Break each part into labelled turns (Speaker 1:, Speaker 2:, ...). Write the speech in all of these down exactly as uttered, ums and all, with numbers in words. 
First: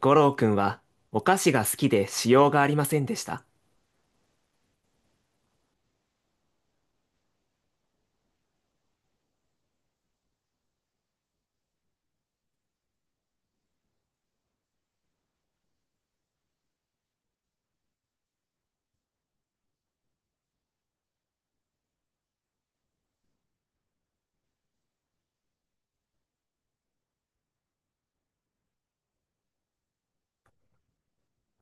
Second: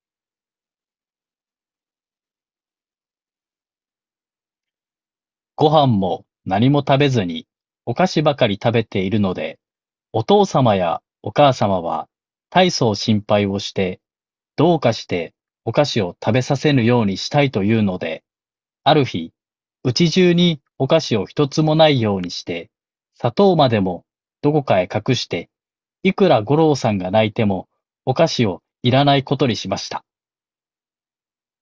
Speaker 1: 五郎くんはお菓子が好きでしようがありませんでした。
Speaker 2: ご飯も何も食べずに、お菓子ばかり食べているので、お父様やお母様は、大層心配をして、どうかしてお菓子を食べさせぬようにしたいというので、ある日、うち中にお菓子を一つもないようにして、砂糖までもどこかへ隠していくら五郎さんが泣いても、お菓子をいらないことにしました。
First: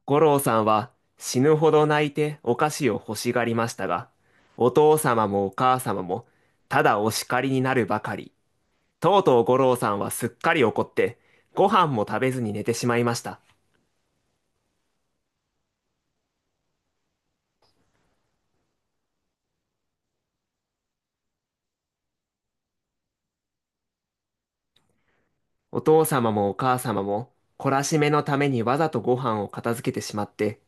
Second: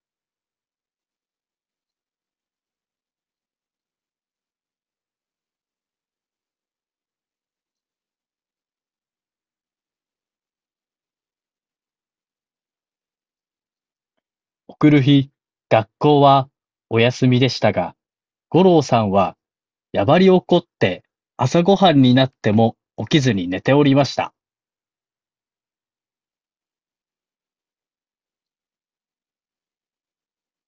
Speaker 1: 五郎さんは死ぬほど泣いてお菓子を欲しがりましたが、お父様もお母様もただお叱りになるばかり。とうとう五郎さんはすっかり怒って、ご飯も食べずに寝てしまいました。
Speaker 2: 送る日、学校はお休みでしたが、五郎さんはやばり怒って、朝ごはんになっても起きずに寝ておりました。
Speaker 1: お父様もお母様も懲らしめのためにわざとご飯を片付けてしまって、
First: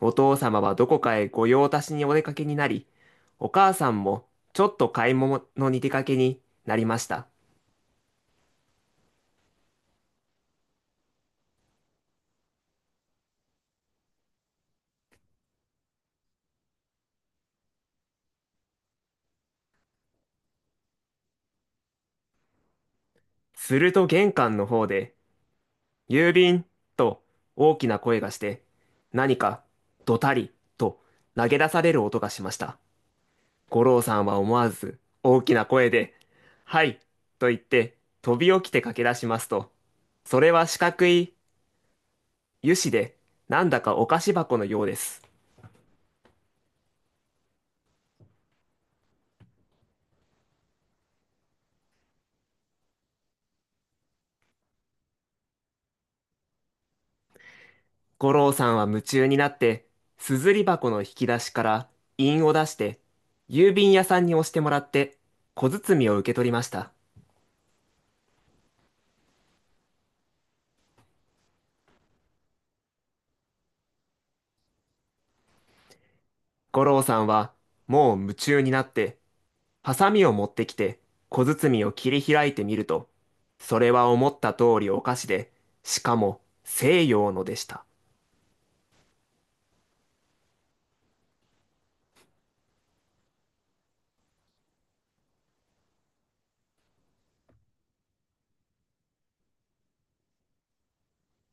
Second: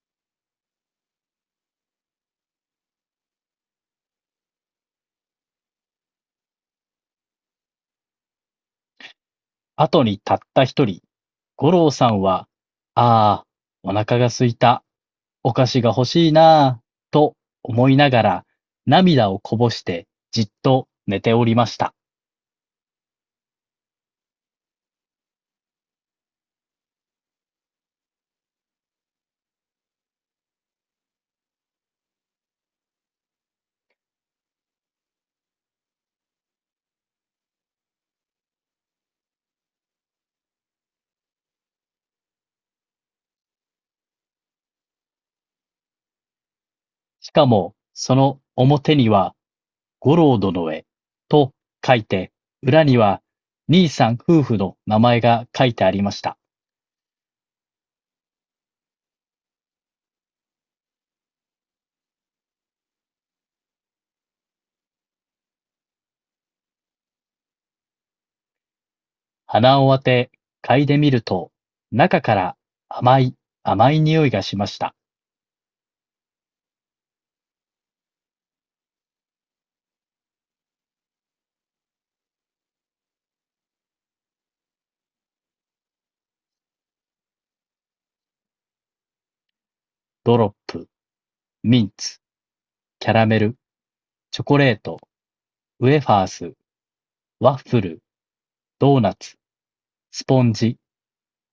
Speaker 1: お父様はどこかへ御用達にお出かけになり、お母さんもちょっと買い物に出かけになりました。
Speaker 2: あとにたったひとり、五郎さんは、ああ、お腹が空いた、お菓子が欲しいなぁと思いながら、涙をこぼして、じっと寝ておりました。
Speaker 1: すると玄関の方で、郵便と大きな声がして、何かドタリと投げ出される音がしました。五郎さんは思わず大きな声で、はい、と言って飛び起きて駆け出しますと、それは四角い油脂で、なんだかお菓子箱のようです。
Speaker 2: しかも、その表には、五郎殿へ、と書いて、裏には、兄さん夫婦の名前が書いてありました。
Speaker 1: 五郎さんは夢中になって、すずり箱の引き出しから印を出して、郵便屋さんに押してもらって、小包を受け取りました。
Speaker 2: 鼻を当て、嗅いでみると、中から甘い、甘い匂いがしました。
Speaker 1: 五郎さんはもう夢中になってハサミを持ってきて小包を切り開いてみると、それは思った通りお菓子で、しかも西洋のでした。
Speaker 2: ドロップ、ミンツ、キャラメル、チョコレート、ウェファース、ワッフル、ドーナツ、スポンジ、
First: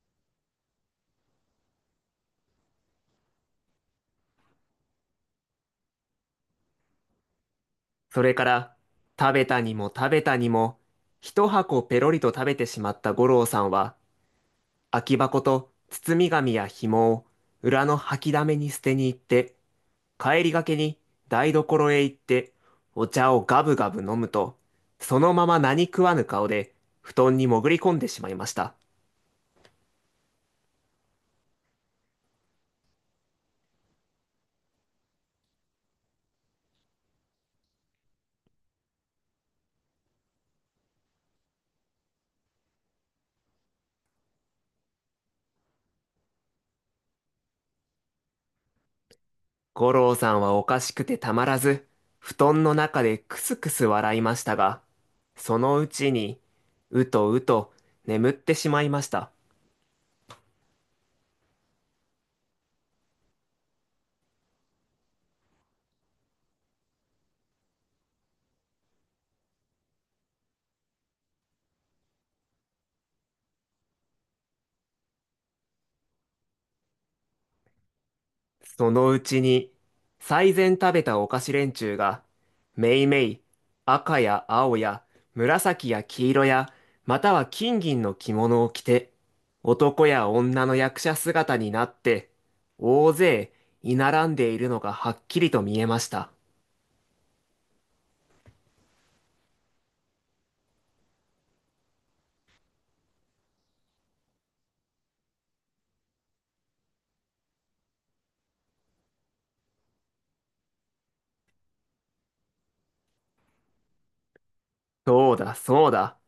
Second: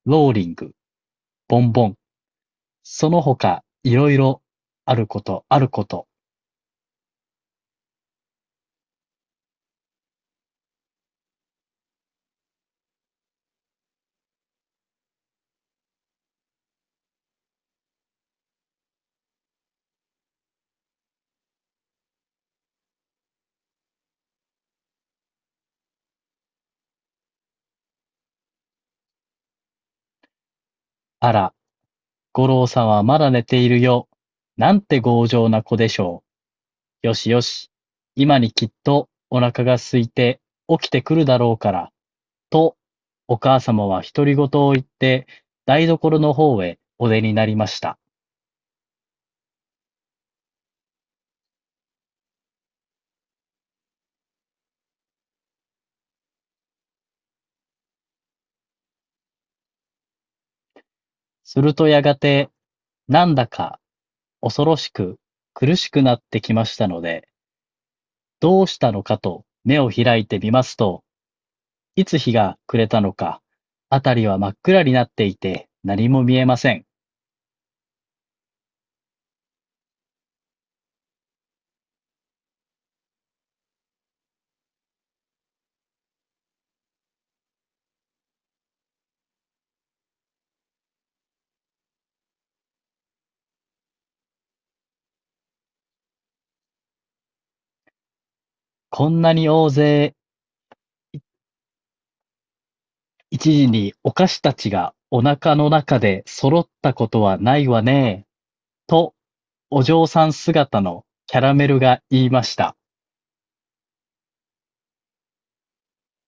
Speaker 2: ローリング、ボンボン、その他いろいろ、あることあること、
Speaker 1: それから食べたにも食べたにも一箱ペロリと食べてしまった五郎さんは、空き箱と包み紙や紐を裏の掃き溜めに捨てに行って、帰りがけに台所へ行ってお茶をガブガブ飲むと、そのまま何食わぬ顔で布団に潜り込んでしまいました。
Speaker 2: あら、五郎さんはまだ寝ているよ。なんて強情な子でしょう。よしよし。今にきっとお腹が空いて起きてくるだろうから、と、お母様は独り言を言って、台所の方へお出になりました。
Speaker 1: 五郎さんはおかしくてたまらず布団の中でクスクス笑いましたが、そのうちにうとうと眠ってしまいました。
Speaker 2: するとやがて、なんだか恐ろしく苦しくなってきましたので、どうしたのかと目を開いてみますと、いつ日が暮れたのか、あたりは真っ暗になっていて、何も見えません。
Speaker 1: そのうちに、最前食べたお菓子連中が、めいめい、赤や青や、紫や黄色や、または金銀の着物を着て、男や女の役者姿になって、大勢、居並んでいるのがはっきりと見えました。
Speaker 2: こんなに大勢いちじにお菓子たちがお腹の中で揃ったことはないわねえ、と、お嬢さん姿のキャラメルが言いました。
Speaker 1: そうだ、そうだ。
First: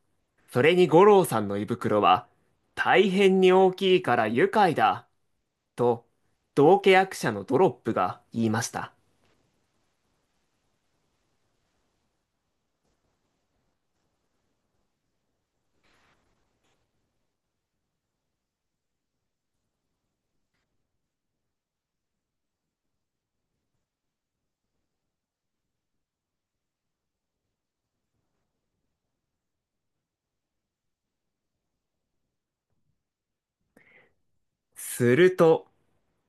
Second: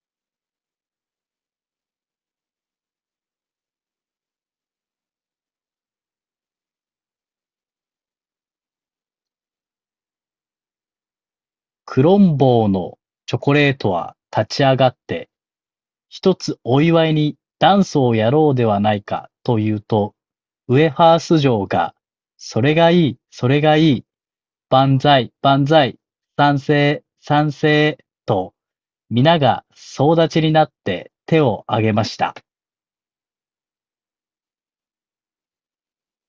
Speaker 1: それに五郎さんの胃袋は、大変に大きいから愉快だ、と、道化役者のドロップが言いました。
Speaker 2: クロンボーのチョコレートは立ち上がって一つお祝いにダンスをやろうではないか、と言うと、ウエハース嬢が、それがいい、それがいい、万歳、万歳、賛成、賛成、と、皆が総立ちになって手を挙げました。
Speaker 1: すると、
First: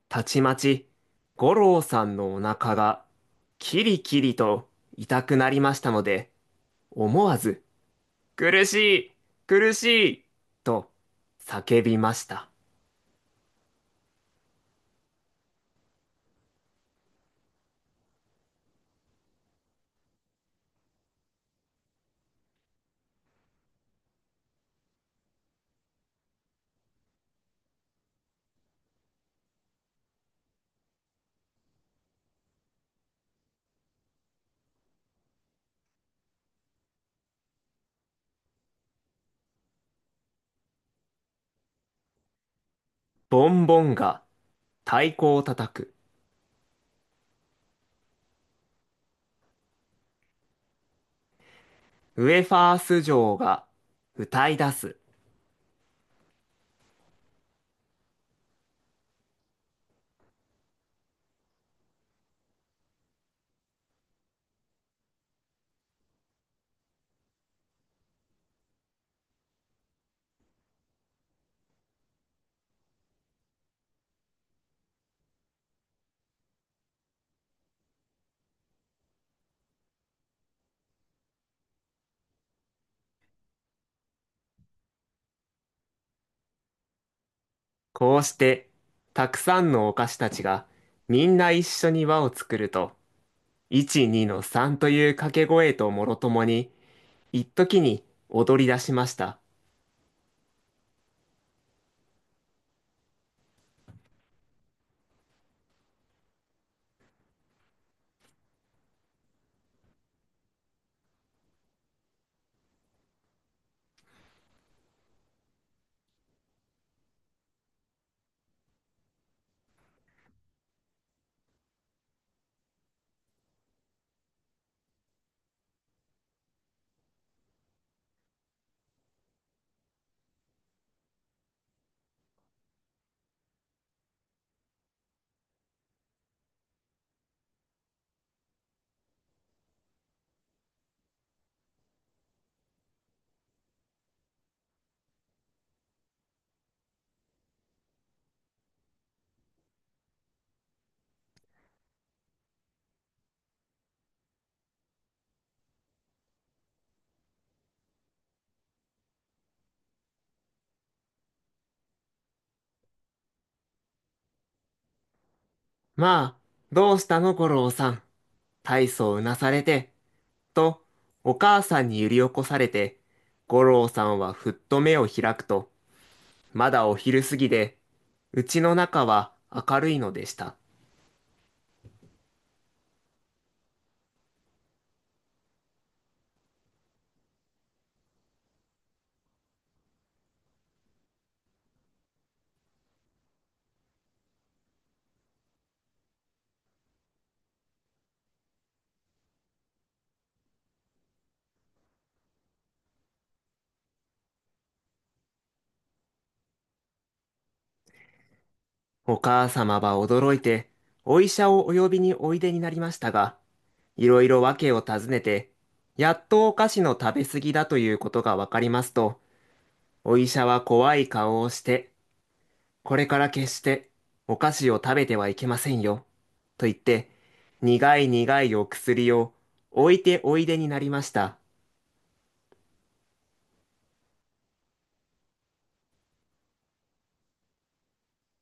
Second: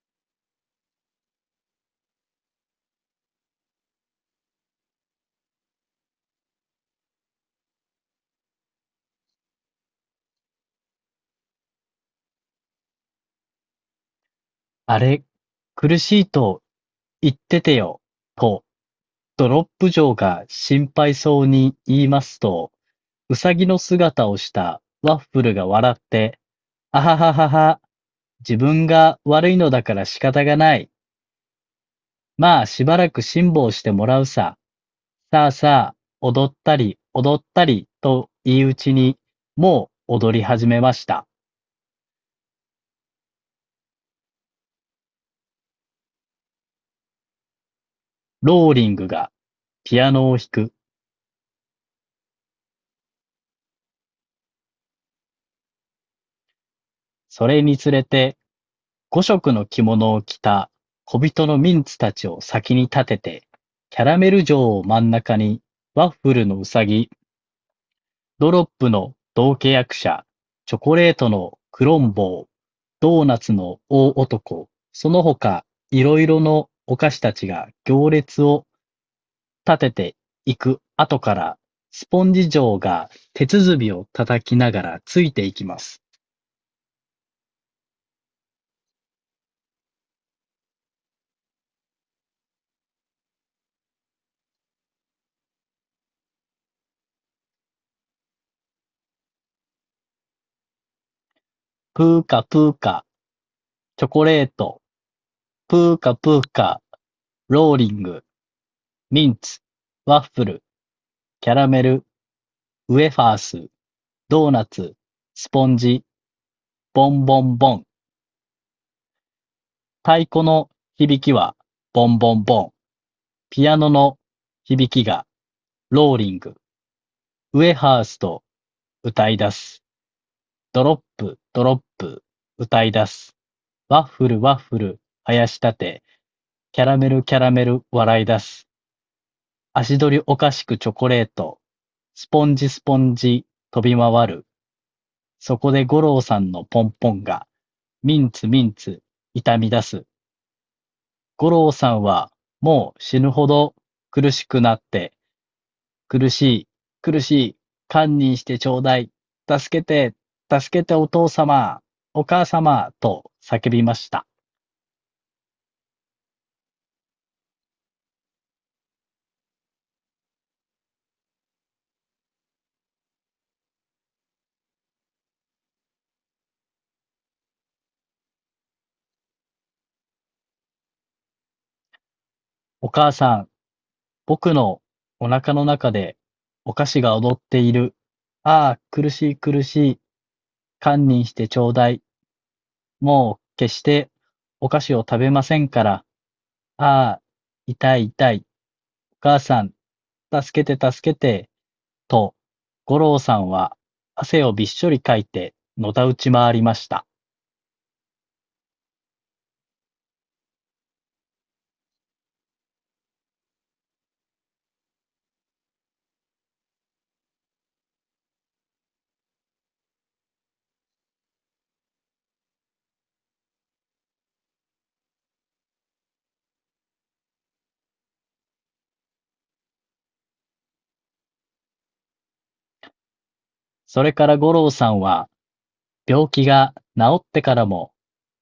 Speaker 1: たちまち、五郎さんのお腹が、キリキリと痛くなりましたので、思わず、苦しい、苦しい、と叫びました。
Speaker 2: あれ、苦しいと言っててよ、と、ドロップ嬢が心配そうに言いますと、うさぎの姿をしたワッフルが笑って、あはははは。自分が悪いのだから仕方がない。まあ、しばらく辛抱してもらうさ。さあさあ、踊ったり、踊ったり、と言いうちに、もう踊り始めました。
Speaker 1: ボンボンが太鼓を叩く。
Speaker 2: ローリングがピアノを弾く。
Speaker 1: ウェファース嬢が歌い出す。
Speaker 2: それにつれて、ごしきの着物を着た小人のミンツたちを先に立てて、キャラメル城を真ん中に、ワッフルのうさぎ、ドロップの同契役者、チョコレートのクロンボー、ドーナツの大男、その他いろいろのお菓子たちが行列を立てていく後から、スポンジ嬢が手鼓を叩きながらついていきます。
Speaker 1: こうして、たくさんのお菓子たちが、みんな一緒に輪を作ると、いち、にのさんという掛け声ともろともに、一時に踊り出しました。
Speaker 2: プーカプーカ、チョコレート、プーカプーカ、ローリング、ミンツ、ワッフル、キャラメル、ウェファース、ドーナツ、スポンジ、ボンボンボン。太鼓の響きはボンボンボン、ピアノの響きがローリング、ウエハースと歌い出す。ドロップ、ドロップ、歌い出す。ワッフル、ワッフル、生やし立て。キャラメル、キャラメル、笑い出す。足取りおかしくチョコレート。スポンジ、スポンジ、飛び回る。そこで五郎さんのポンポンが、ミンツ、ミンツ、痛み出す。五郎さんは、もう死ぬほど苦しくなって、苦しい、苦しい、堪忍してちょうだい、助けて、助けてお父様、お母様、と叫びました。
Speaker 1: まあ、どうしたの五郎さん。大層うなされて、と、お母さんに揺り起こされて、五郎さんはふっと目を開くと、まだお昼過ぎで、うちの中は明るいのでした。
Speaker 2: お母さん、僕のお腹の中でお菓子が踊っている。ああ、苦しい苦しい、堪忍してちょうだい。もう決してお菓子を食べませんから。ああ、痛い痛い、お母さん、助けて助けて、と、五郎さんは汗をびっしょりかいて、のたうち回りました。
Speaker 1: お母様は驚いて、お医者をお呼びにおいでになりましたが、いろいろ訳を尋ねて、やっとお菓子の食べ過ぎだということがわかりますと、お医者は怖い顔をして、これから決してお菓子を食べてはいけませんよ、と言って、苦い苦いお薬を置いておいでになりました。
Speaker 2: それから五郎さんは、病気が治ってからも、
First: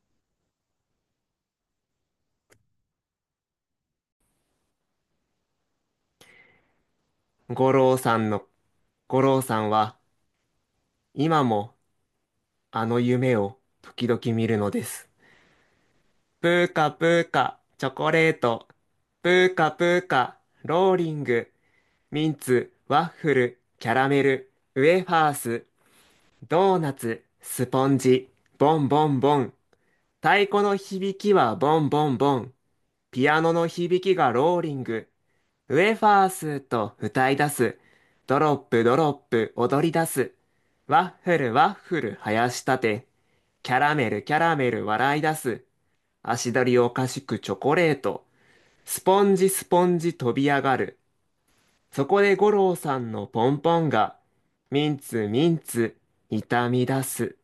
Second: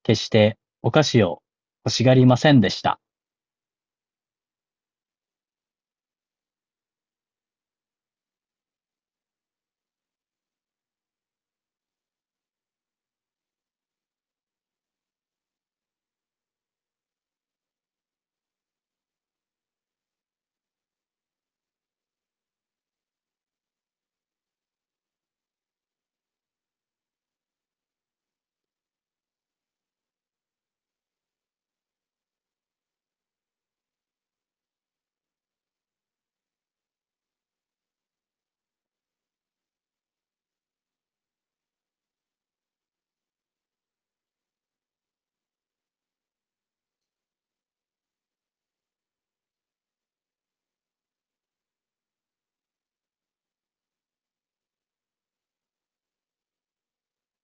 Speaker 2: 決してお菓子を欲しがりませんでした。
Speaker 1: 五郎さんの、五郎さんは今もあの夢を時々見るのです。プーカプーカ、チョコレート。プーカプーカ、ローリング、ミンツ、ワッフル、キャラメル、ウェファース、ドーナツ、スポンジ、ボンボンボン。太鼓の響きはボンボンボン。ピアノの響きがローリング。ウェファースと歌い出す。ドロップドロップ踊り出す。ワッフルワッフル生やしたて。キャラメルキャラメル笑い出す。足取りおかしくチョコレート。スポンジスポンジ飛び上がる。そこで五郎さんのポンポンが、ミンツミンツ痛み出す。